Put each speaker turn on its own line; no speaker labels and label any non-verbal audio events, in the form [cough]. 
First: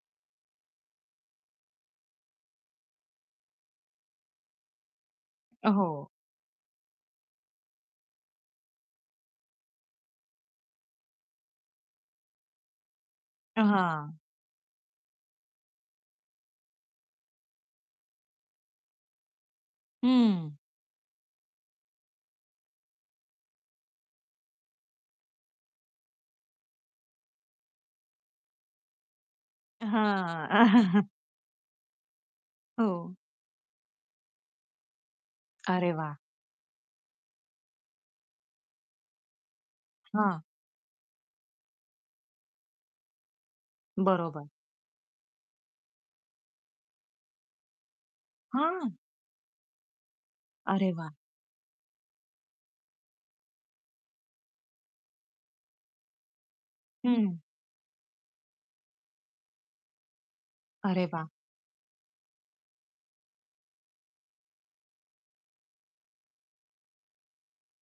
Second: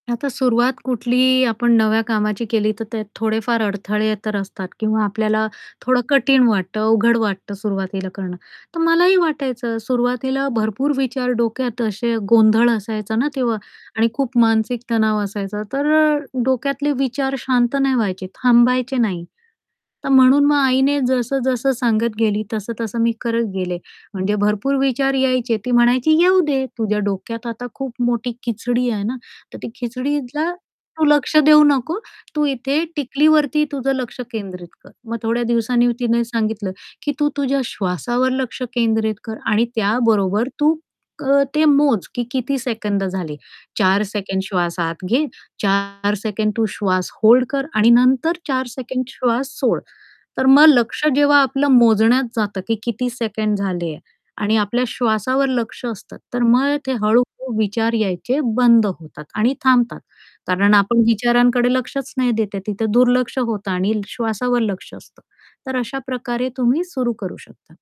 आता सुरुवात कुठलीही आपण नव्या कामाची केली तर ते थोडेफार अडथळे तर असतात किंवा आपल्याला थोडं
हो.
कठीण वाटतं, अवघड वाटतं सुरुवातीला करणं, तर मलाही वाटायचं सुरुवातीला भरपूर विचार डोक्यात असे गोंधळ असायचा ना, तेव्हा आणि
हां.
खूप मानसिक तणाव असायचा तर अ, डोक्यातले विचार शांत नाही व्हायचे, थांबायचे नाही. तर म्हणून
हं.
मग आईने जसं-जसं सांगत गेली, तसं-तसं मी करत गेले. म्हणजे भरपूर विचार यायचे ती म्हणायची, "येऊदे, तुझ्या डोक्यात आता खूप मोठी खिचडी आहे ना, तर ती
हां.
खिचडीला तू
[chuckles]
लक्ष देऊ नको, तू इथे
हो.
टिकलीवरती तुझं लक्ष केंद्रित कर." मग थोड्या दिवसांनी
अरे वाह!
तिने सांगितलं, की "तू तुझ्या श्वासावर लक्ष केंद्रित कर आणि
हां.
त्याबरोबर तू अ, ते मोज, की किती सेकंद झाली. 4 सेकंड
बरोबर.
श्वास आत घे, 4 सेकंड तू श्वास होल्ड कर आणि नंतर 4
हां.
सेकंड श्वास सोड." तर मग
अरे
लक्ष
वाह!
जेव्हा आपलं मोजण्यात जातं, की किती सेकंड झाले आणि आपल्या श्वासावर लक्ष असतं तर मग ते
हं.
हळू-हळू विचार यायचे बंद होतात आणि थांबतात, कारण आपण
अरे वाह!
विचारांकडे लक्षच नाही देत, तिथे दुर्लक्ष होत आणि श्वासावर लक्ष असतं. तर अशा प्रकारे तुम्ही सुरु करू शकता.